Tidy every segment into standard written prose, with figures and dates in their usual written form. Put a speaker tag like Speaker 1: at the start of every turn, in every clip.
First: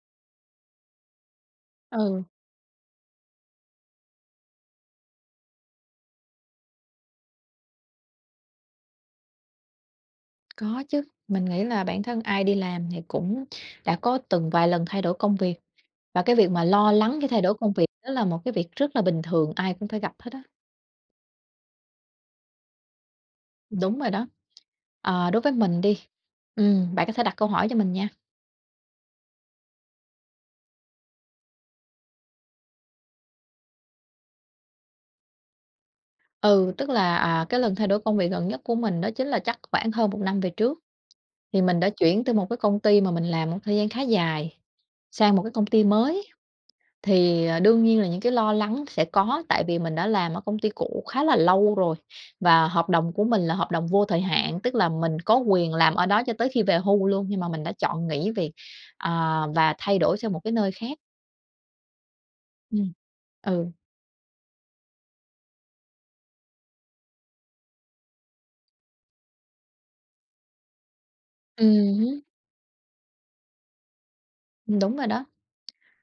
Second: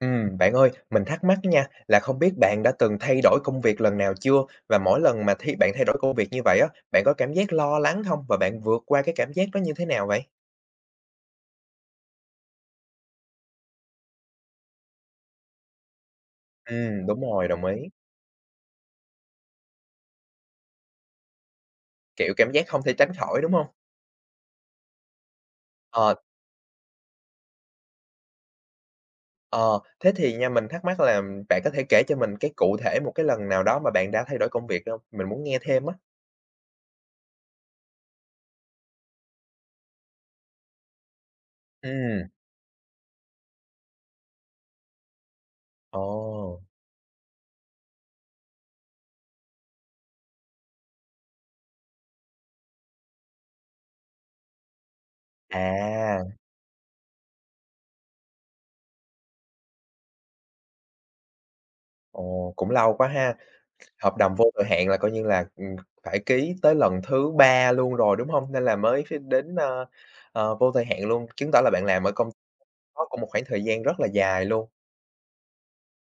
Speaker 1: Bạn ơi, mình thắc mắc nha, là không
Speaker 2: Ừ,
Speaker 1: biết bạn đã từng thay đổi công việc lần nào chưa? Và mỗi lần mà thi bạn thay đổi công việc như vậy á, bạn có cảm giác lo lắng không? Và bạn vượt qua cái cảm giác đó như thế nào vậy?
Speaker 2: có chứ. Mình nghĩ là bản thân ai đi làm thì cũng đã có từng vài lần thay đổi công việc, và cái việc mà lo lắng
Speaker 1: Đúng
Speaker 2: cái thay
Speaker 1: rồi,
Speaker 2: đổi
Speaker 1: đồng
Speaker 2: công
Speaker 1: ý.
Speaker 2: việc đó là một cái việc rất là bình thường, ai cũng phải gặp hết á.
Speaker 1: Kiểu, cảm giác không thể tránh khỏi, đúng không?
Speaker 2: Đúng rồi đó. Ờ, đối với mình đi
Speaker 1: Ờ,
Speaker 2: Bạn có thể đặt câu hỏi cho mình nha.
Speaker 1: ờ, thế thì nha, mình thắc mắc là bạn có thể kể cho mình cái cụ thể một cái lần nào đó mà bạn đã thay đổi công việc không? Mình muốn nghe thêm á.
Speaker 2: Ừ, tức là, cái lần thay đổi công việc gần nhất của mình đó chính là chắc khoảng hơn một năm về trước, thì mình đã chuyển
Speaker 1: Ừm,
Speaker 2: từ một cái công ty mà mình làm một thời gian khá dài sang một cái công ty
Speaker 1: Ồ,
Speaker 2: mới. Thì, đương nhiên là những cái lo lắng sẽ có, tại vì mình đã làm ở công ty cũ khá là lâu rồi và hợp đồng của mình là hợp đồng vô thời hạn, tức là mình có quyền làm ở
Speaker 1: à,
Speaker 2: đó cho tới khi về hưu luôn, nhưng mà mình đã chọn nghỉ việc, và thay đổi sang một cái nơi khác.
Speaker 1: ồ, cũng
Speaker 2: Ừm.
Speaker 1: lâu quá ha.
Speaker 2: Ừ.
Speaker 1: Hợp đồng vô thời hạn là coi như là, phải ký tới lần thứ 3 luôn rồi, đúng hông? Nên là mới đến, vô thời hạn luôn, chứng tỏ là bạn
Speaker 2: Ừm
Speaker 1: làm ở
Speaker 2: hứm,
Speaker 1: công đó cũng một khoảng thời gian rất là dài luôn.
Speaker 2: đúng rồi đó.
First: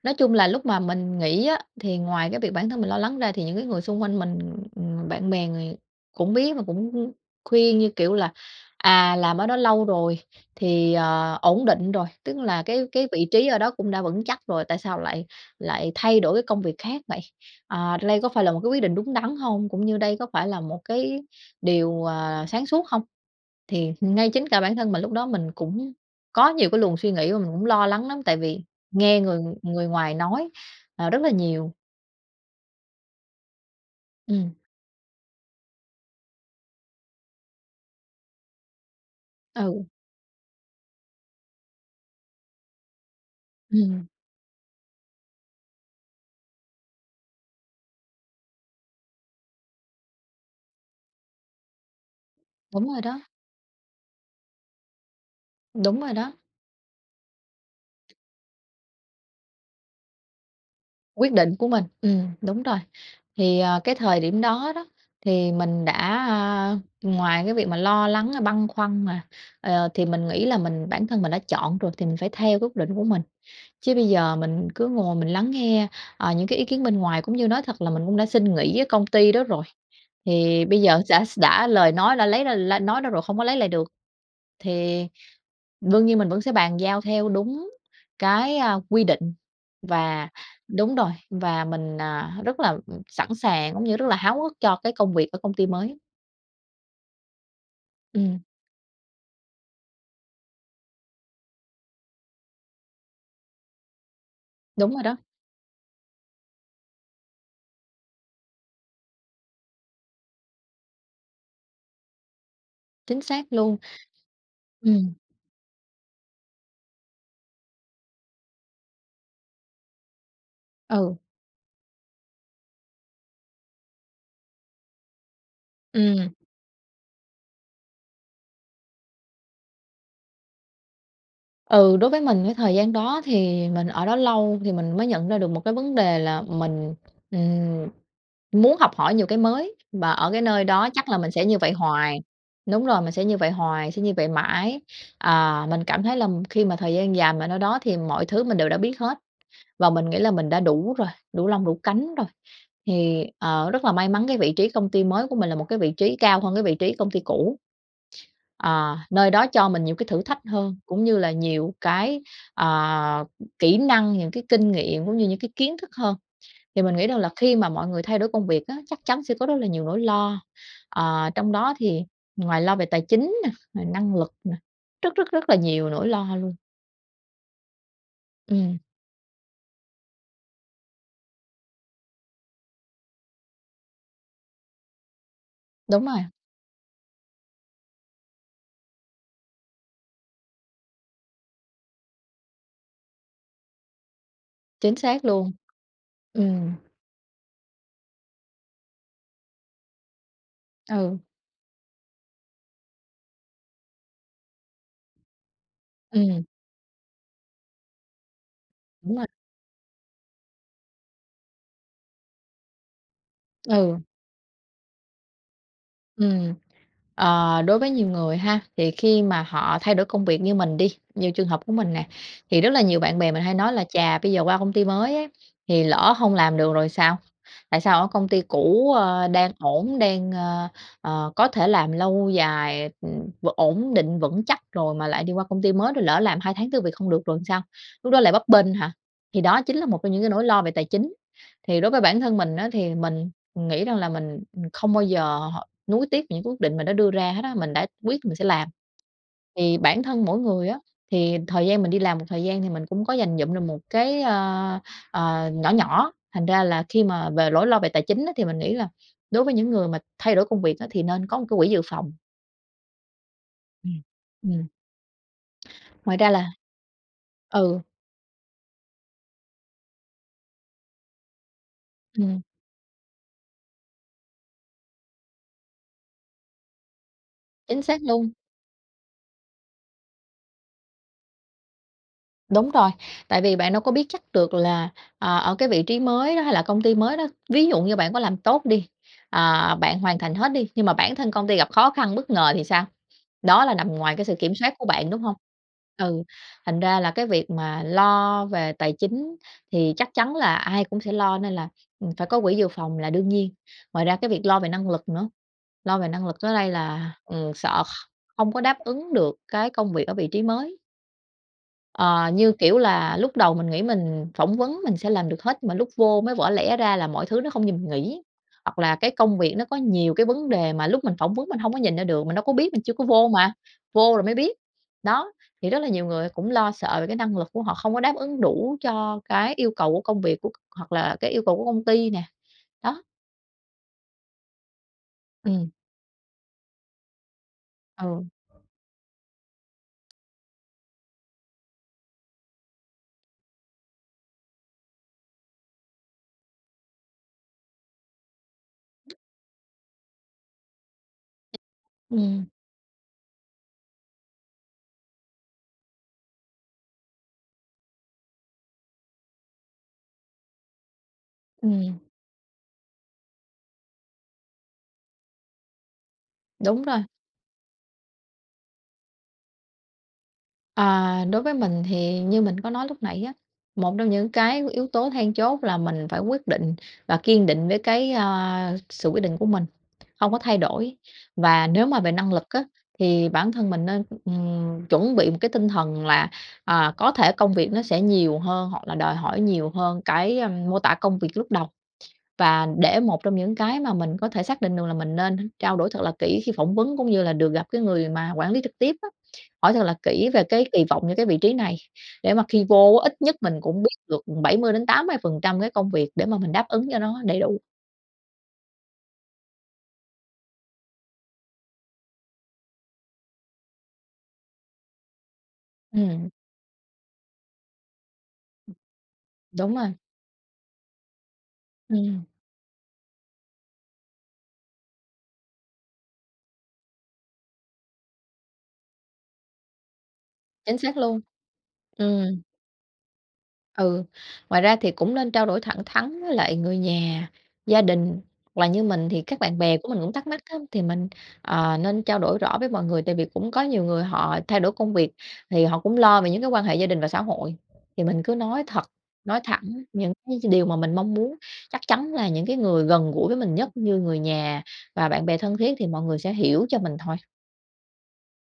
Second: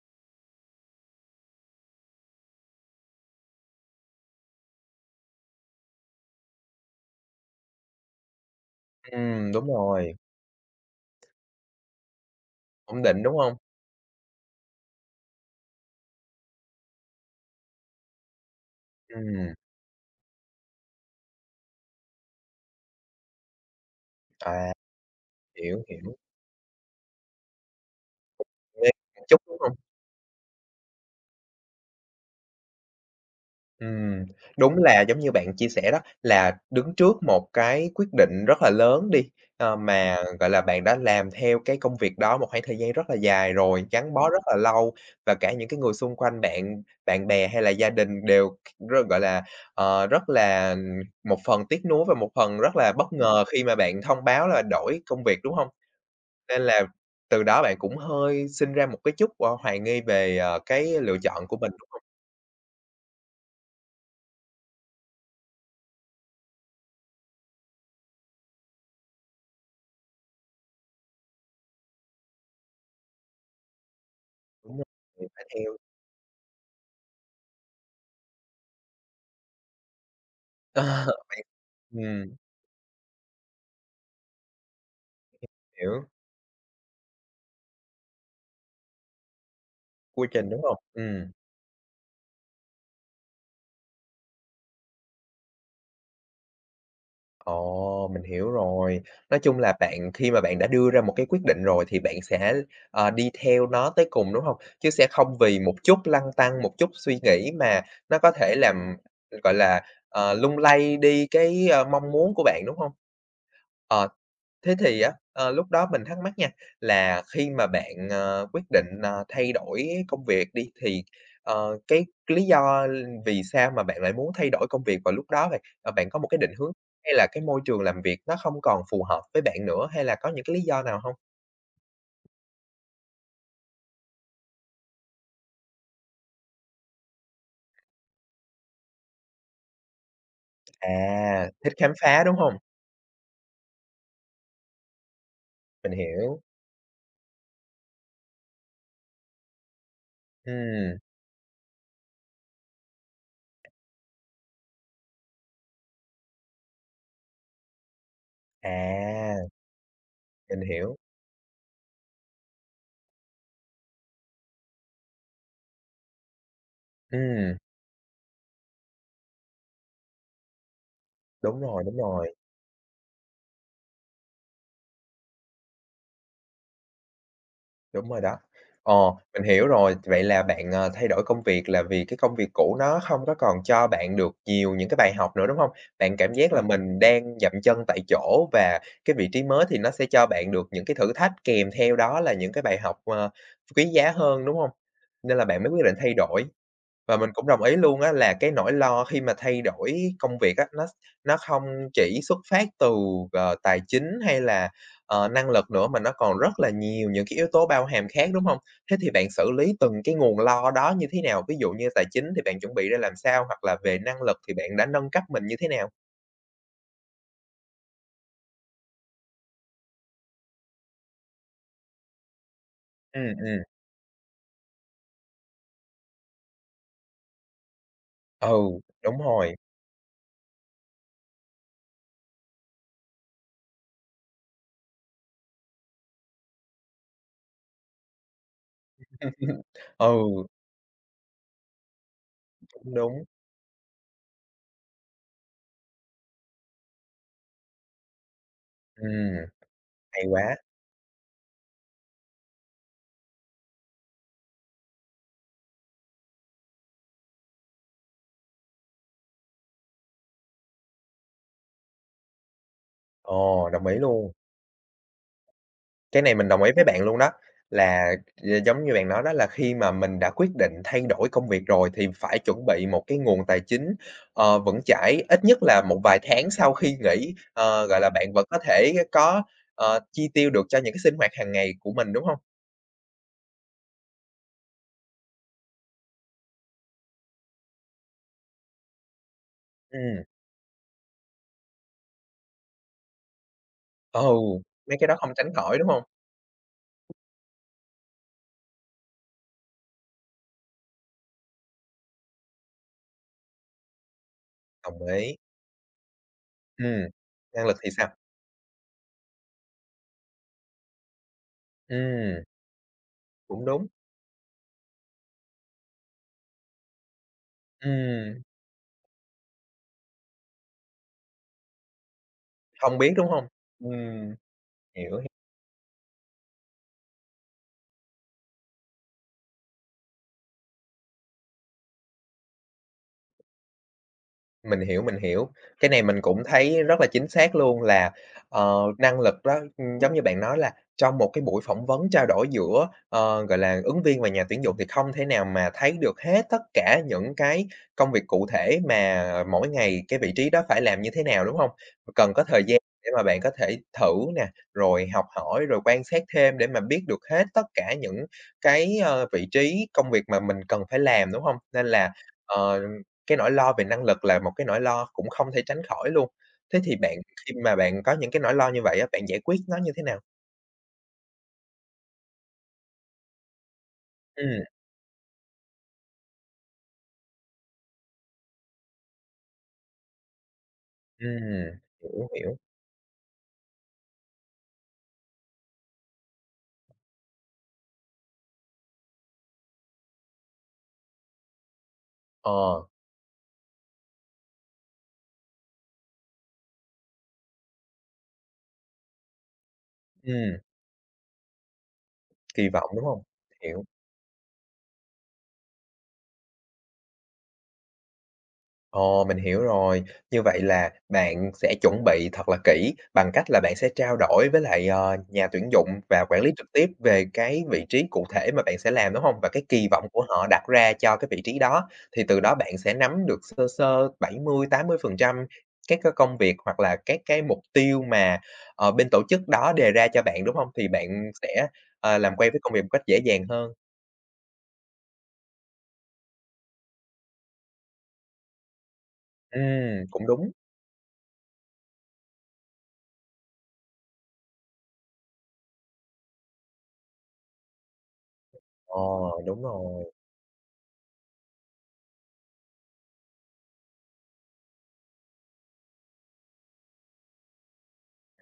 Speaker 2: Nói chung là lúc mà mình nghỉ á, thì ngoài cái việc bản thân mình lo lắng ra thì những cái người xung quanh mình, bạn bè người cũng biết và cũng khuyên, như kiểu là, làm ở đó
Speaker 1: Đúng
Speaker 2: lâu
Speaker 1: rồi,
Speaker 2: rồi thì, ổn định rồi, tức là cái
Speaker 1: ổn
Speaker 2: cái
Speaker 1: định,
Speaker 2: vị
Speaker 1: đúng
Speaker 2: trí
Speaker 1: hông?
Speaker 2: ở đó cũng đã vững chắc rồi, tại sao lại lại thay đổi cái công việc khác vậy? À, đây có phải là một cái quyết định đúng đắn
Speaker 1: Ừm,
Speaker 2: không? Cũng như đây có phải là một cái điều, sáng suốt không? Thì ngay chính cả
Speaker 1: à,
Speaker 2: bản thân mình lúc đó mình
Speaker 1: hiểu,
Speaker 2: cũng
Speaker 1: hiểu,
Speaker 2: có nhiều cái luồng suy nghĩ mà mình cũng lo lắng lắm, tại vì
Speaker 1: mê
Speaker 2: nghe
Speaker 1: một chút,
Speaker 2: người
Speaker 1: đúng hông?
Speaker 2: người ngoài nói, rất là nhiều.
Speaker 1: Ừm,
Speaker 2: Ừ,
Speaker 1: đúng là giống như bạn chia sẻ đó, là đứng trước một cái quyết định rất là lớn đi,
Speaker 2: ừ,
Speaker 1: mà, gọi là, bạn đã làm theo cái công việc đó một khoảng thời gian rất là dài rồi,
Speaker 2: ừm,
Speaker 1: gắn bó rất là lâu và cả những cái người xung quanh bạn, bạn bè hay là gia đình đều rất gọi là, rất là, một phần tiếc nuối và một phần rất
Speaker 2: đúng
Speaker 1: là
Speaker 2: rồi
Speaker 1: bất
Speaker 2: đó,
Speaker 1: ngờ khi mà bạn thông báo là đổi công việc, đúng không?
Speaker 2: đúng rồi đó.
Speaker 1: Nên là từ đó bạn cũng hơi sinh ra một cái chút, hoài nghi về, cái lựa
Speaker 2: Quyết
Speaker 1: chọn
Speaker 2: định
Speaker 1: của
Speaker 2: của
Speaker 1: mình,
Speaker 2: mình,
Speaker 1: đúng không?
Speaker 2: đúng rồi. Thì, cái thời điểm đó đó, thì mình đã, a ngoài cái việc mà lo lắng, băn khoăn mà, thì mình nghĩ là mình bản thân mình đã chọn rồi thì mình phải theo cái quyết định của mình. Chứ bây giờ mình
Speaker 1: Đúng
Speaker 2: cứ ngồi mình
Speaker 1: rồi, phải
Speaker 2: lắng
Speaker 1: theo.
Speaker 2: nghe, những cái ý kiến bên ngoài cũng như nói thật là mình cũng đã xin nghỉ với công ty đó rồi, thì bây giờ đã đã lời nói đã
Speaker 1: Ừm,
Speaker 2: lấy ra la nói đó rồi không có lấy lại được, thì đương
Speaker 1: hiểu,
Speaker 2: nhiên mình vẫn sẽ bàn giao theo đúng cái, quy định
Speaker 1: quy
Speaker 2: và
Speaker 1: trình, đúng hông?
Speaker 2: đúng rồi,
Speaker 1: Ừm.
Speaker 2: và mình, rất là, sẵn sàng cũng như rất là háo hức cho cái công việc ở công ty mới.
Speaker 1: Ồ, mình
Speaker 2: Ừm,
Speaker 1: hiểu rồi. Nói chung là bạn khi mà bạn đã đưa ra một cái quyết định rồi thì bạn sẽ, đi theo nó tới cùng, đúng không? Chứ
Speaker 2: đúng rồi
Speaker 1: sẽ
Speaker 2: đó,
Speaker 1: không vì một chút lăn tăn, một chút suy nghĩ mà nó có thể làm, gọi là, lung lay đi cái, mong muốn của bạn, đúng không?
Speaker 2: chính xác luôn.
Speaker 1: Ờ, thế thì á,
Speaker 2: Ừm,
Speaker 1: lúc đó mình thắc mắc nha, là khi mà bạn, quyết định, thay đổi công việc đi thì,
Speaker 2: ừ,
Speaker 1: cái lý do vì sao mà bạn lại muốn thay đổi công việc vào lúc đó vậy? Ờ, bạn có một
Speaker 2: ừm.
Speaker 1: cái định hướng hay là cái môi trường làm việc nó không còn phù hợp với bạn nữa, hay là có những cái lý do nào hông?
Speaker 2: Ừ, đối với mình cái thời gian đó thì mình ở đó lâu thì mình mới nhận ra được một cái vấn đề là mình, ừm, muốn học hỏi nhiều cái mới và ở cái nơi đó
Speaker 1: À,
Speaker 2: chắc là mình sẽ như vậy
Speaker 1: thích khám
Speaker 2: hoài.
Speaker 1: phá, đúng hông?
Speaker 2: Đúng rồi, mình sẽ như vậy hoài, sẽ như vậy mãi. À, mình
Speaker 1: Mình
Speaker 2: cảm thấy là
Speaker 1: hiểu.
Speaker 2: khi mà thời gian dài mà ở đó thì mọi thứ mình đều đã biết hết và mình nghĩ là mình đã đủ
Speaker 1: Ừm,
Speaker 2: rồi, đủ lông đủ cánh rồi. Thì, rất là may mắn cái vị trí công ty mới của mình là một cái vị trí cao hơn cái vị trí công ty cũ. À, nơi
Speaker 1: à,
Speaker 2: đó cho mình nhiều cái thử thách
Speaker 1: mình
Speaker 2: hơn,
Speaker 1: hiểu.
Speaker 2: cũng như là nhiều cái, à, kỹ năng, những cái kinh nghiệm cũng như những cái kiến thức hơn. Thì mình nghĩ rằng là khi
Speaker 1: Ừm,
Speaker 2: mà mọi người thay đổi công việc á, chắc chắn sẽ có rất là nhiều nỗi lo, trong
Speaker 1: đúng
Speaker 2: đó
Speaker 1: rồi, đúng
Speaker 2: thì
Speaker 1: rồi.
Speaker 2: ngoài lo về tài chính nè, rồi năng lực nè, rất, rất, rất là nhiều nỗi lo luôn.
Speaker 1: Đúng rồi đó.
Speaker 2: Ừm,
Speaker 1: Ờ, mình hiểu rồi. Vậy là bạn, thay đổi công việc là vì cái công việc cũ nó không có còn cho bạn được nhiều những cái bài học nữa, đúng không?
Speaker 2: đúng
Speaker 1: Bạn
Speaker 2: rồi,
Speaker 1: cảm giác là mình đang dậm chân tại chỗ và cái vị trí mới thì nó sẽ cho bạn được những cái thử thách kèm theo đó là những cái bài học, quý giá hơn, đúng không?
Speaker 2: chính xác
Speaker 1: Nên là
Speaker 2: luôn.
Speaker 1: bạn mới quyết định thay đổi.
Speaker 2: Ừm,
Speaker 1: Và mình cũng đồng ý luôn á là cái nỗi lo khi mà thay đổi công việc á, nó
Speaker 2: ừ,
Speaker 1: nó không chỉ xuất phát từ, tài chính hay là, năng lực nữa mà nó còn
Speaker 2: ừm,
Speaker 1: rất là nhiều những cái yếu tố bao hàm khác, đúng hông? Thế thì
Speaker 2: đúng
Speaker 1: bạn
Speaker 2: rồi,
Speaker 1: xử lý từng cái nguồn lo đó như thế nào? Ví dụ như tài chính thì bạn chuẩn bị ra làm sao? Hoặc là về
Speaker 2: ừ,
Speaker 1: năng lực thì bạn đã nâng cấp mình như thế nào?
Speaker 2: ừm. Ờ, đối với nhiều người ha, thì khi mà họ thay đổi công việc như mình đi, như trường hợp của mình nè, thì rất là nhiều bạn bè
Speaker 1: Ừm,
Speaker 2: mình hay
Speaker 1: ừm,
Speaker 2: nói là "Chà, bây giờ qua công ty mới ấy, thì lỡ không làm được rồi sao? Tại sao ở công ty
Speaker 1: ừ,
Speaker 2: cũ,
Speaker 1: đúng
Speaker 2: đang
Speaker 1: rồi.
Speaker 2: ổn, đang, có thể làm lâu dài, ổn định vững chắc rồi mà lại đi qua công ty mới rồi lỡ làm 2 tháng tư việc không được rồi sao? Lúc đó lại bấp bênh hả?" Thì đó chính là một trong những cái nỗi
Speaker 1: Ừ,
Speaker 2: lo về tài chính. Thì đối với bản thân mình á,
Speaker 1: cũng
Speaker 2: thì
Speaker 1: đúng.
Speaker 2: mình nghĩ rằng là mình, không bao giờ nuối tiếc những quyết định mình đã đưa ra hết á, mình đã quyết mình sẽ làm.
Speaker 1: Ừm,
Speaker 2: Thì bản
Speaker 1: hay
Speaker 2: thân mỗi
Speaker 1: quá.
Speaker 2: người á, thì thời gian mình đi làm một thời gian thì mình cũng có dành dụm được một cái, nhỏ nhỏ, thành ra là khi mà về lỗi lo về tài chính á, thì mình nghĩ là đối với những người mà thay đổi công việc á, thì nên có một cái quỹ dự phòng.
Speaker 1: Ờ, đồng ý
Speaker 2: Ừm,
Speaker 1: luôn.
Speaker 2: ừm, ngoài
Speaker 1: Cái
Speaker 2: ra
Speaker 1: này
Speaker 2: là
Speaker 1: mình đồng ý với bạn luôn đó,
Speaker 2: ừ,
Speaker 1: là, giống như bạn nói đó là khi mà mình đã quyết định thay đổi công việc rồi thì phải
Speaker 2: ừm,
Speaker 1: chuẩn bị một cái nguồn tài chính, vững chãi, ít nhất là một vài tháng sau khi nghỉ,
Speaker 2: chính
Speaker 1: gọi
Speaker 2: xác
Speaker 1: là, bạn
Speaker 2: luôn.
Speaker 1: vẫn có thể có, chi tiêu được cho những cái sinh hoạt hàng ngày của mình, đúng không?
Speaker 2: Đúng rồi, tại vì bạn đâu có biết chắc được là, ở cái vị trí mới đó hay là công ty mới đó, ví dụ như bạn có làm tốt đi, bạn hoàn
Speaker 1: Ừ,
Speaker 2: thành hết đi, nhưng mà bản thân công ty gặp khó khăn bất ngờ thì sao? Đó là nằm ngoài
Speaker 1: ừ,
Speaker 2: cái sự kiểm soát của
Speaker 1: mấy cái
Speaker 2: bạn,
Speaker 1: đó
Speaker 2: đúng
Speaker 1: không
Speaker 2: không?
Speaker 1: tránh khỏi, đúng không?
Speaker 2: Ừ, thành ra là cái việc mà lo về tài chính thì chắc chắn là ai cũng sẽ lo nên là, phải có quỹ dự phòng là đương nhiên. Ngoài ra cái việc lo về năng
Speaker 1: Đồng
Speaker 2: lực nữa,
Speaker 1: ý,
Speaker 2: lo về năng lực tới đây
Speaker 1: ừm,
Speaker 2: là,
Speaker 1: năng lực
Speaker 2: sợ
Speaker 1: thì sao?
Speaker 2: không có đáp ứng được cái công việc ở vị trí mới. Ờ,
Speaker 1: Ừm,
Speaker 2: như kiểu là, lúc đầu
Speaker 1: cũng
Speaker 2: mình nghĩ
Speaker 1: đúng,
Speaker 2: mình phỏng vấn mình sẽ làm được hết, mà lúc vô mới vỡ lẽ ra là mọi thứ nó không như mình nghĩ.
Speaker 1: ừm,
Speaker 2: Hoặc là cái công việc nó có nhiều cái vấn đề mà lúc mình phỏng vấn mình không có nhìn ra được, mình đâu có biết, mình chưa
Speaker 1: hông
Speaker 2: có
Speaker 1: biết, đúng
Speaker 2: vô
Speaker 1: không?
Speaker 2: mà, vô rồi mới
Speaker 1: Ừm,
Speaker 2: biết.
Speaker 1: hiểu.
Speaker 2: Đó, thì rất là nhiều người cũng lo sợ về cái năng lực của họ không có đáp ứng đủ cho cái yêu cầu của công việc của hoặc là cái yêu cầu của công ty nè, đó.
Speaker 1: Mình hiểu, mình hiểu.
Speaker 2: Ừm.
Speaker 1: Cái này mình cũng thấy rất là chính xác luôn là,
Speaker 2: Ừ.
Speaker 1: năng lực đó, giống như bạn nói là trong một cái buổi phỏng vấn trao đổi giữa, gọi là, ứng viên và nhà tuyển dụng thì không thể nào mà thấy được hết tất cả những cái công việc cụ thể mà mỗi ngày cái vị trí đó phải làm như thế nào, đúng không? Cần có
Speaker 2: Ừm,
Speaker 1: thời gian để mà bạn có thể thử nè, rồi học hỏi, rồi quan sát thêm để mà biết được hết tất cả những cái, vị trí công việc mà mình cần phải làm, đúng không? Nên
Speaker 2: ừm.
Speaker 1: là, ờ cái nỗi lo về năng lực là một cái nỗi lo cũng không thể tránh khỏi luôn. Thế
Speaker 2: Đúng
Speaker 1: thì
Speaker 2: rồi.
Speaker 1: bạn khi mà bạn có những cái nỗi lo như vậy á, bạn giải quyết nó như thế nào?
Speaker 2: À, đối với mình thì như mình có nói lúc nãy á, một trong những cái
Speaker 1: Ừm,
Speaker 2: yếu tố then chốt là mình phải quyết định và kiên định với cái, sự quyết định của mình, không có thay đổi. Và
Speaker 1: ừm,
Speaker 2: nếu mà về
Speaker 1: hiểu,
Speaker 2: năng lực
Speaker 1: hiểu.
Speaker 2: á, thì bản thân mình nên, chuẩn bị một cái tinh thần là, có thể công việc nó sẽ nhiều hơn hoặc là đòi hỏi nhiều hơn cái, mô tả công việc lúc đầu. Và
Speaker 1: Ờ,
Speaker 2: để một trong những cái mà mình có thể xác định được là mình nên trao đổi thật là kỹ khi phỏng vấn, cũng như là được gặp cái người mà quản lý trực tiếp á, hỏi thật là kỹ về
Speaker 1: ừm,
Speaker 2: cái kỳ vọng những cái vị trí này, để mà khi
Speaker 1: kỳ vọng,
Speaker 2: vô
Speaker 1: đúng
Speaker 2: á, ít
Speaker 1: hông?
Speaker 2: nhất mình cũng
Speaker 1: Hiểu.
Speaker 2: biết được bảy mươi mươi đến 80% cái công việc để mà mình đáp ứng cho nó đầy đủ.
Speaker 1: Ồ, mình hiểu rồi. Như vậy là bạn sẽ chuẩn bị thật là kỹ bằng cách là bạn sẽ trao đổi với lại, nhà tuyển dụng và
Speaker 2: Ừm,
Speaker 1: quản lý trực tiếp về cái vị trí cụ thể mà bạn sẽ làm, đúng không? Và cái
Speaker 2: đúng
Speaker 1: kỳ
Speaker 2: rồi,
Speaker 1: vọng của họ đặt ra cho cái vị trí đó, thì
Speaker 2: ừm,
Speaker 1: từ đó bạn sẽ nắm được sơ sơ 70-80% các cái công việc hoặc là các cái mục tiêu mà, bên tổ chức đó đề ra cho bạn, đúng không?
Speaker 2: chính
Speaker 1: Thì
Speaker 2: xác luôn.
Speaker 1: bạn sẽ, làm
Speaker 2: Ừm.
Speaker 1: quen với công việc một cách dễ dàng hơn.
Speaker 2: Ừ, ngoài ra thì cũng nên trao đổi thẳng thắn với lại người nhà, gia đình, hoặc là như mình thì các bạn bè của mình cũng thắc
Speaker 1: Cũng
Speaker 2: mắc
Speaker 1: đúng.
Speaker 2: á, thì mình, nên trao đổi rõ với mọi người, tại vì cũng có nhiều người họ thay đổi công việc thì họ cũng lo về những cái quan hệ gia đình và xã hội. Thì mình cứ nói thật,
Speaker 1: Ờ,
Speaker 2: nói
Speaker 1: đúng
Speaker 2: thẳng
Speaker 1: rồi.
Speaker 2: những cái điều mà mình mong muốn, chắc chắn là những cái người gần gũi với mình nhất như người nhà và bạn bè thân thiết thì mọi người sẽ hiểu cho mình thôi.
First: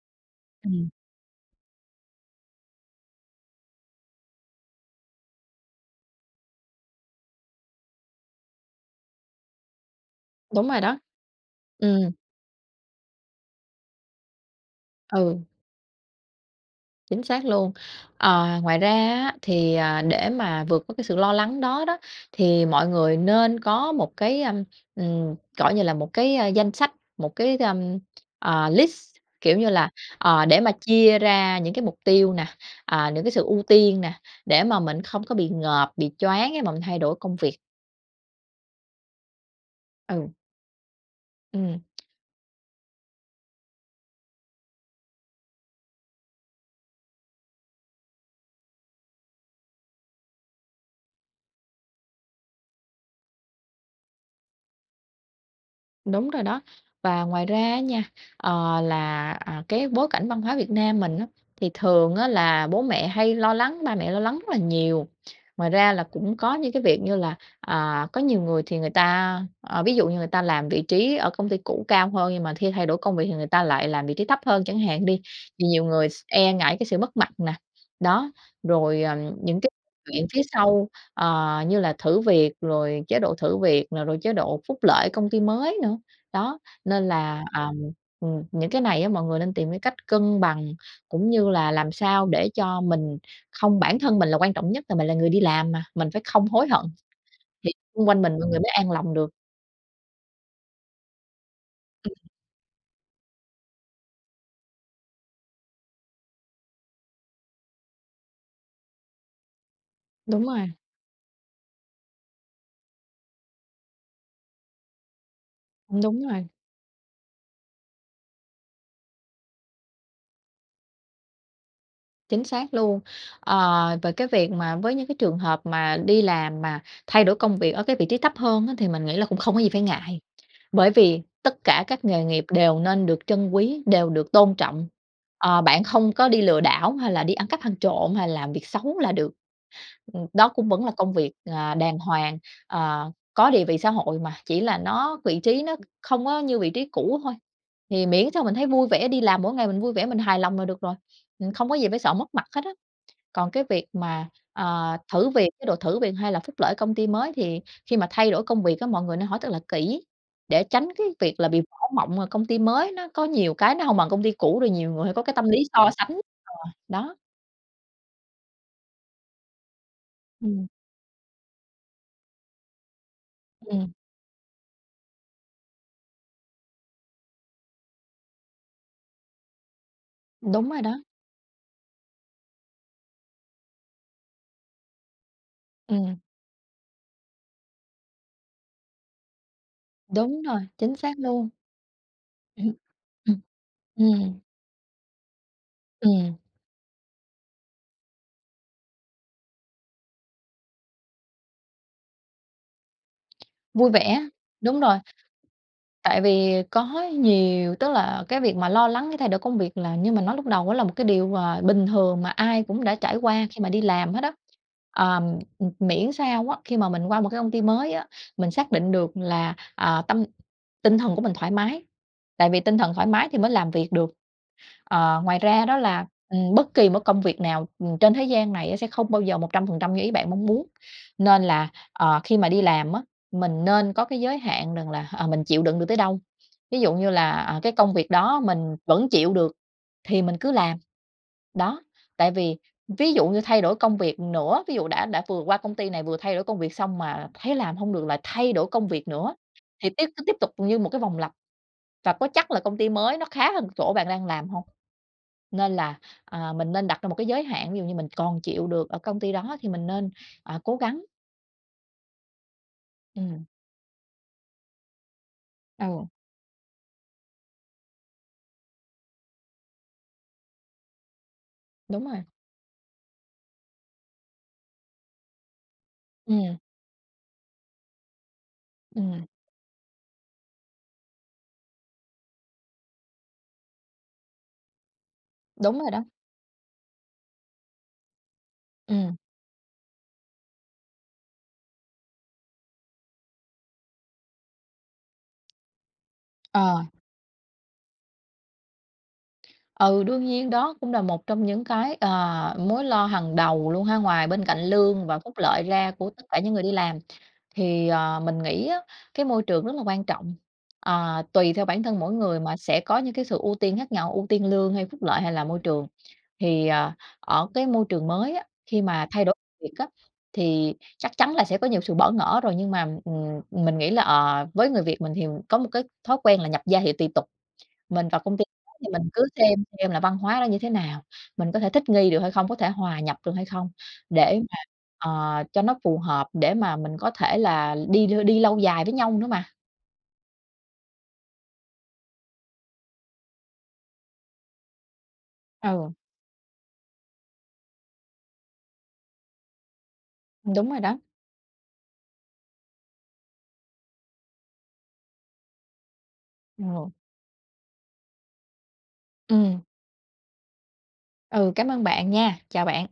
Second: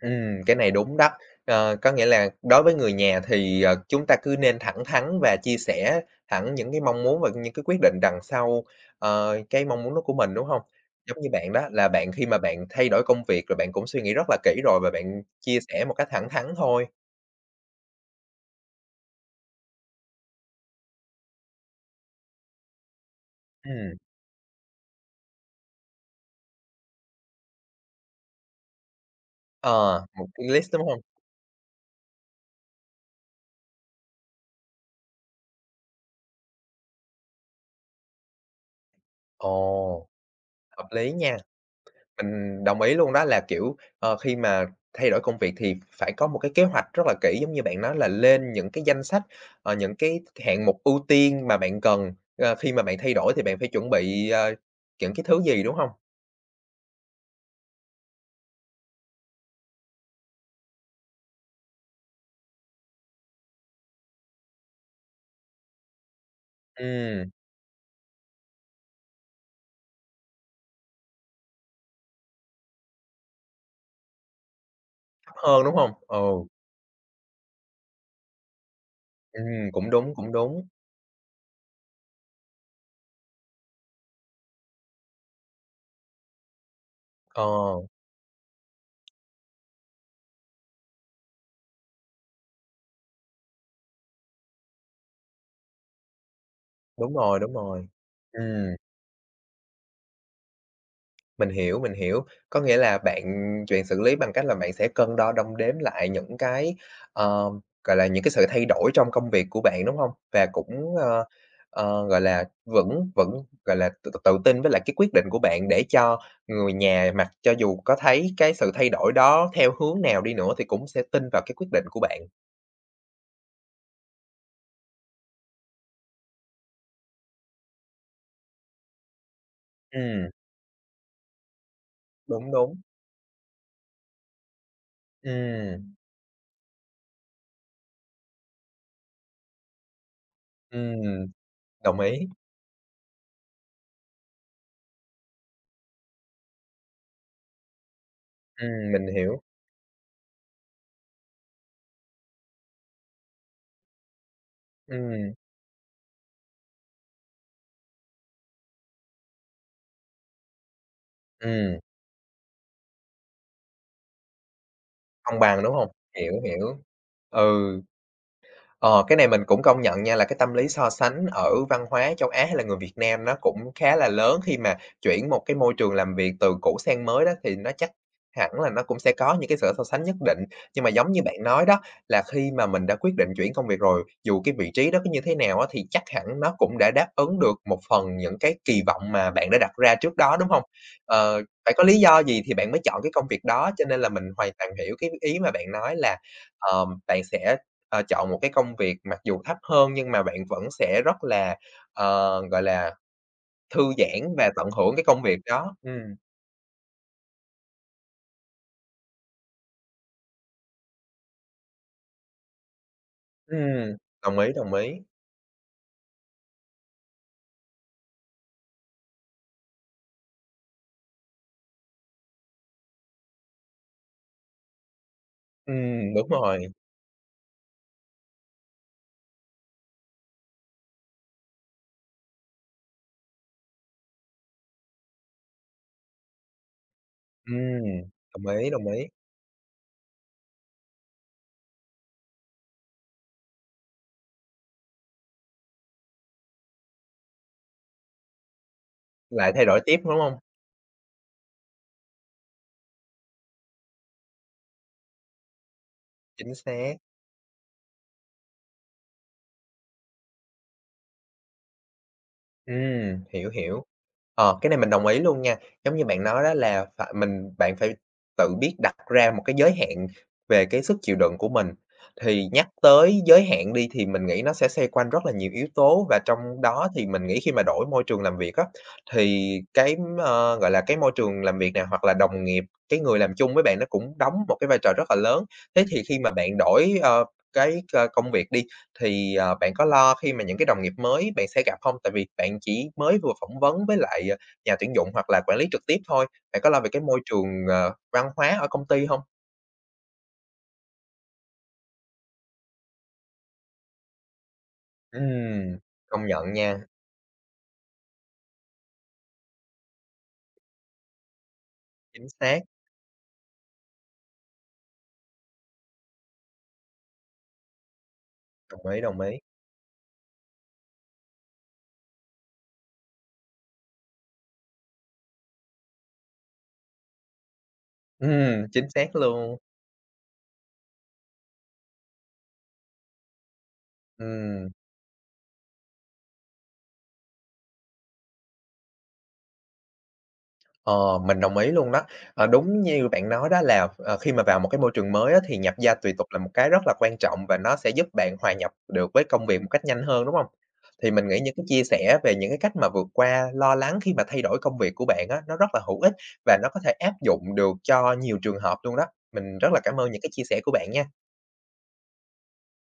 Speaker 1: Cái này
Speaker 2: Ừm,
Speaker 1: đúng đó. Có nghĩa là đối với người nhà thì, chúng ta cứ nên thẳng thắn và chia sẻ thẳng những cái mong muốn và những cái quyết định đằng sau, cái mong muốn đó của mình, đúng không?
Speaker 2: đúng rồi đó.
Speaker 1: Giống như bạn đó, là
Speaker 2: Ừ.
Speaker 1: bạn khi mà bạn thay đổi công việc rồi bạn cũng suy nghĩ rất là kỹ rồi và bạn
Speaker 2: Ừ.
Speaker 1: chia sẻ một cách thẳng thắn thôi.
Speaker 2: Chính xác luôn. Ờ, ngoài ra á, thì, để mà vượt qua cái sự lo lắng đó đó, thì mọi người nên có
Speaker 1: Ừm,
Speaker 2: một cái, gọi như là, một cái, danh sách, một cái, list, kiểu như là,
Speaker 1: ờ, một cái
Speaker 2: để mà
Speaker 1: list, đúng không?
Speaker 2: chia ra những cái mục tiêu nè, những cái sự ưu tiên nè, để mà mình không có bị ngợp, bị choáng khi mà mình thay đổi công việc.
Speaker 1: Ồ,
Speaker 2: Ừ,
Speaker 1: hợp lý nha.
Speaker 2: ừm.
Speaker 1: Mình đồng ý luôn đó là, kiểu, khi mà thay đổi công việc thì phải có một cái kế hoạch rất là kỹ, giống như bạn nói là lên những cái danh sách, những cái hạng mục ưu tiên mà bạn cần, khi mà bạn thay đổi thì bạn phải chuẩn bị, những cái thứ gì, đúng không?
Speaker 2: Đúng rồi đó. Và ngoài ra á nha, cái bối cảnh văn hóa Việt Nam mình á, thì thường á là bố mẹ hay lo lắng, ba mẹ lo lắng rất là nhiều. Ngoài ra là cũng có những cái việc như
Speaker 1: Ừm,
Speaker 2: là, có nhiều người thì người ta, ví dụ như người ta làm vị trí ở công ty cũ cao hơn, nhưng mà khi thay đổi công việc thì người ta lại làm vị trí thấp hơn chẳng hạn đi,
Speaker 1: thấp hơn,
Speaker 2: thì
Speaker 1: đúng
Speaker 2: nhiều
Speaker 1: hông?
Speaker 2: người
Speaker 1: Ừ,
Speaker 2: e ngại cái sự mất mặt nè. Đó, rồi, những cái
Speaker 1: cũng đúng,
Speaker 2: chuyện
Speaker 1: cũng
Speaker 2: phía
Speaker 1: đúng.
Speaker 2: sau. Ờ, như là thử việc, rồi chế độ thử việc nè, rồi chế độ phúc lợi công ty mới nữa. Đó, nên là,
Speaker 1: Ờ,
Speaker 2: những cái này á mọi người nên tìm cái cách cân bằng, cũng như là làm sao để cho mình không, bản thân mình là quan trọng nhất, là mình là người đi làm mà, mình phải không hối hận
Speaker 1: đúng rồi, đúng
Speaker 2: thì
Speaker 1: rồi.
Speaker 2: xung quanh mình mọi người mới
Speaker 1: Ừm.
Speaker 2: an lòng được.
Speaker 1: Mình hiểu, mình hiểu. Có nghĩa là bạn chuyện xử lý bằng cách là bạn sẽ cân đo đong đếm lại những cái, ờ, gọi là, những cái sự thay đổi trong công việc của bạn, đúng không?
Speaker 2: Đúng
Speaker 1: Và
Speaker 2: rồi,
Speaker 1: cũng, gọi là, vững vững gọi là, tự tự tin với lại cái quyết định của bạn để cho
Speaker 2: đúng rồi.
Speaker 1: người nhà mặc cho dù có thấy cái sự thay đổi đó theo hướng nào đi nữa thì cũng sẽ tin vào cái quyết định của bạn.
Speaker 2: Chính xác luôn. Ờ, về cái việc mà với những cái trường hợp mà đi làm mà thay đổi công việc ở cái vị trí thấp hơn á, thì mình nghĩ là cũng không có gì phải ngại.
Speaker 1: Ừm,
Speaker 2: Bởi vì tất cả các nghề nghiệp
Speaker 1: đúng, đúng.
Speaker 2: đều nên được trân quý, đều được tôn trọng. Ờ, bạn
Speaker 1: Ừm,
Speaker 2: không có đi lừa đảo hay là đi ăn cắp, ăn trộm hay làm việc xấu là được. Đó cũng vẫn là công
Speaker 1: ừm,
Speaker 2: việc, đàng
Speaker 1: đồng ý.
Speaker 2: hoàng, ờ, có địa vị xã hội mà, chỉ là nó vị trí nó không có như vị trí cũ thôi. Thì miễn sao mình thấy vui vẻ,
Speaker 1: Mình
Speaker 2: đi làm
Speaker 1: hiểu.
Speaker 2: mỗi ngày mình vui vẻ, mình hài lòng là được rồi, không có gì phải sợ mất mặt hết á. Còn cái việc mà, thử
Speaker 1: Ừm,
Speaker 2: việc, cái độ thử việc hay là phúc lợi công ty mới thì khi mà thay đổi công việc á, mọi người nên hỏi thật là kỹ để tránh cái việc là bị vỡ
Speaker 1: ừm,
Speaker 2: mộng, à, công ty mới nó có nhiều cái nó không bằng công ty cũ, rồi nhiều người có cái
Speaker 1: công
Speaker 2: tâm lý
Speaker 1: bằng, đúng không?
Speaker 2: so sánh.
Speaker 1: Hiểu, hiểu.
Speaker 2: Đó.
Speaker 1: Ừ. Ờ, cái này mình cũng công nhận nha, là cái tâm
Speaker 2: Ừm.
Speaker 1: lý so sánh ở văn hóa châu Á hay là người Việt Nam nó cũng
Speaker 2: Ừm,
Speaker 1: khá là lớn khi mà chuyển một cái môi trường làm việc từ cũ sang mới đó, thì nó chắc hẳn là nó cũng sẽ có những cái sự so sánh nhất định.
Speaker 2: đúng rồi
Speaker 1: Nhưng mà
Speaker 2: đó.
Speaker 1: giống như bạn nói đó, là khi mà mình đã quyết định chuyển công việc rồi, dù cái vị trí đó có như thế nào á, thì chắc
Speaker 2: Ừm.
Speaker 1: hẳn nó cũng đã đáp ứng được một phần những cái kỳ vọng mà bạn đã đặt ra trước đó,
Speaker 2: Đúng
Speaker 1: đúng
Speaker 2: rồi,
Speaker 1: không?
Speaker 2: chính xác luôn.
Speaker 1: Phải có lý do gì thì bạn
Speaker 2: Ừm,
Speaker 1: mới chọn cái công việc
Speaker 2: ừm,
Speaker 1: đó, cho nên là mình
Speaker 2: ừm,
Speaker 1: hoàn toàn hiểu cái ý mà bạn nói là
Speaker 2: ừm,
Speaker 1: bạn sẽ, chọn một cái công việc mặc dù thấp hơn nhưng mà bạn vẫn sẽ rất là, ờ, gọi là, thư
Speaker 2: vui vẻ,
Speaker 1: giãn và tận
Speaker 2: đúng
Speaker 1: hưởng
Speaker 2: rồi.
Speaker 1: cái công việc đó.
Speaker 2: Tại vì có nhiều, tức là cái việc mà lo lắng cái thay đổi công việc là như mình nói lúc đầu đó, là một cái điều, à, bình thường mà ai cũng đã trải qua khi mà đi
Speaker 1: Ừm,
Speaker 2: làm hết á.
Speaker 1: đồng ý, đồng ý.
Speaker 2: Miễn sao á, khi mà mình qua một cái công ty mới á, mình xác định được là, tinh thần của mình thoải mái, tại vì tinh thần thoải mái thì mới làm việc được. Ờ, ngoài ra đó là,
Speaker 1: Đúng rồi.
Speaker 2: bất kỳ một công việc nào, trên thế gian này á sẽ không bao giờ 100% như ý bạn mong muốn, nên là, khi mà đi làm á, mình nên có cái giới hạn rằng là, mình chịu đựng được tới đâu. Ví dụ như là, cái công việc
Speaker 1: Ừm,
Speaker 2: đó
Speaker 1: đồng ý,
Speaker 2: mình
Speaker 1: đồng ý.
Speaker 2: vẫn chịu được thì mình cứ làm, đó. Tại vì ví dụ như thay đổi công việc nữa, ví dụ đã vừa qua công ty này vừa thay đổi công việc xong mà thấy làm không được lại thay đổi công việc nữa,
Speaker 1: Lại thay đổi
Speaker 2: thì
Speaker 1: tiếp,
Speaker 2: tiếp
Speaker 1: đúng
Speaker 2: cứ
Speaker 1: hông?
Speaker 2: tiếp tục như một cái vòng lặp, và có chắc là công ty mới nó khá hơn chỗ bạn đang làm không? Nên là,
Speaker 1: Chính
Speaker 2: mình nên
Speaker 1: xác.
Speaker 2: đặt ra một cái giới hạn, ví dụ như mình còn chịu được ở công ty đó thì mình nên, cố gắng. Ừm,
Speaker 1: Hiểu, hiểu. Cái này mình đồng ý luôn nha. Giống như
Speaker 2: ừ,
Speaker 1: bạn nói đó là phải mình bạn phải tự biết đặt ra một cái giới hạn về cái sức chịu đựng của mình.
Speaker 2: đúng rồi.
Speaker 1: Thì nhắc tới giới hạn đi thì mình nghĩ nó sẽ xoay quanh rất là nhiều yếu tố và
Speaker 2: Ừm,
Speaker 1: trong đó thì mình nghĩ khi mà đổi môi trường làm việc á,
Speaker 2: ừm,
Speaker 1: thì cái, gọi là, cái môi trường làm việc này hoặc là đồng nghiệp, cái người làm chung với bạn nó cũng đóng một cái vai trò rất là lớn.
Speaker 2: đúng
Speaker 1: Thế
Speaker 2: rồi đó.
Speaker 1: thì khi mà bạn đổi, cái công việc đi
Speaker 2: Ừ,
Speaker 1: thì, bạn có lo khi mà những cái đồng nghiệp mới bạn sẽ gặp không? Tại vì bạn chỉ mới vừa phỏng vấn với lại, nhà tuyển dụng hoặc là quản lý trực tiếp thôi, bạn có lo
Speaker 2: ờ,
Speaker 1: về cái môi trường, văn hóa ở công ty không?
Speaker 2: ừ, đương nhiên đó cũng là một trong những cái, ờ, mối lo hàng đầu luôn ha, ngoài bên cạnh lương và
Speaker 1: Ừm,
Speaker 2: phúc lợi ra của tất
Speaker 1: công
Speaker 2: cả những
Speaker 1: nhận
Speaker 2: người đi
Speaker 1: nha,
Speaker 2: làm. Thì, mình nghĩ á, cái môi trường rất là quan trọng, ờ, tùy theo bản thân mỗi
Speaker 1: chính
Speaker 2: người mà
Speaker 1: xác,
Speaker 2: sẽ có những cái sự ưu tiên khác nhau, ưu tiên lương hay phúc lợi hay là môi trường. Thì, ở cái môi trường mới á,
Speaker 1: đồng
Speaker 2: khi
Speaker 1: ý,
Speaker 2: mà
Speaker 1: đồng
Speaker 2: thay đổi
Speaker 1: ý.
Speaker 2: việc á, thì chắc chắn là sẽ có nhiều sự bỡ ngỡ rồi, nhưng mà, mình nghĩ là, với người Việt mình thì có một cái thói quen là nhập gia thì tùy tục. Mình vào công ty
Speaker 1: Ừm,
Speaker 2: mới thì
Speaker 1: Chính
Speaker 2: mình
Speaker 1: xác
Speaker 2: cứ
Speaker 1: luôn,
Speaker 2: xem là văn hóa đó như thế nào, mình có thể thích nghi được hay không, có thể hòa nhập được hay không, để mà,
Speaker 1: ừm.
Speaker 2: cho nó phù hợp, để mà mình có thể là đi đi lâu dài với nhau nữa mà.
Speaker 1: Ờ, mình đồng ý luôn đó. Đúng như bạn nói đó là, khi mà vào một cái môi trường mới á, thì nhập
Speaker 2: Ừ,
Speaker 1: gia tùy tục là một cái rất là quan trọng và nó sẽ giúp bạn hòa nhập được với công việc một cách nhanh hơn, đúng không?
Speaker 2: đúng rồi đó.
Speaker 1: Thì mình nghĩ những cái chia sẻ về những cái cách mà vượt qua lo lắng khi mà thay đổi công việc của bạn á, nó rất là hữu ích và nó có
Speaker 2: Ừ,
Speaker 1: thể áp dụng được cho nhiều trường hợp luôn đó. Mình
Speaker 2: ừm,
Speaker 1: rất là cảm ơn những cái chia sẻ của bạn nha.
Speaker 2: ừ, cảm ơn bạn nha. Chào bạn.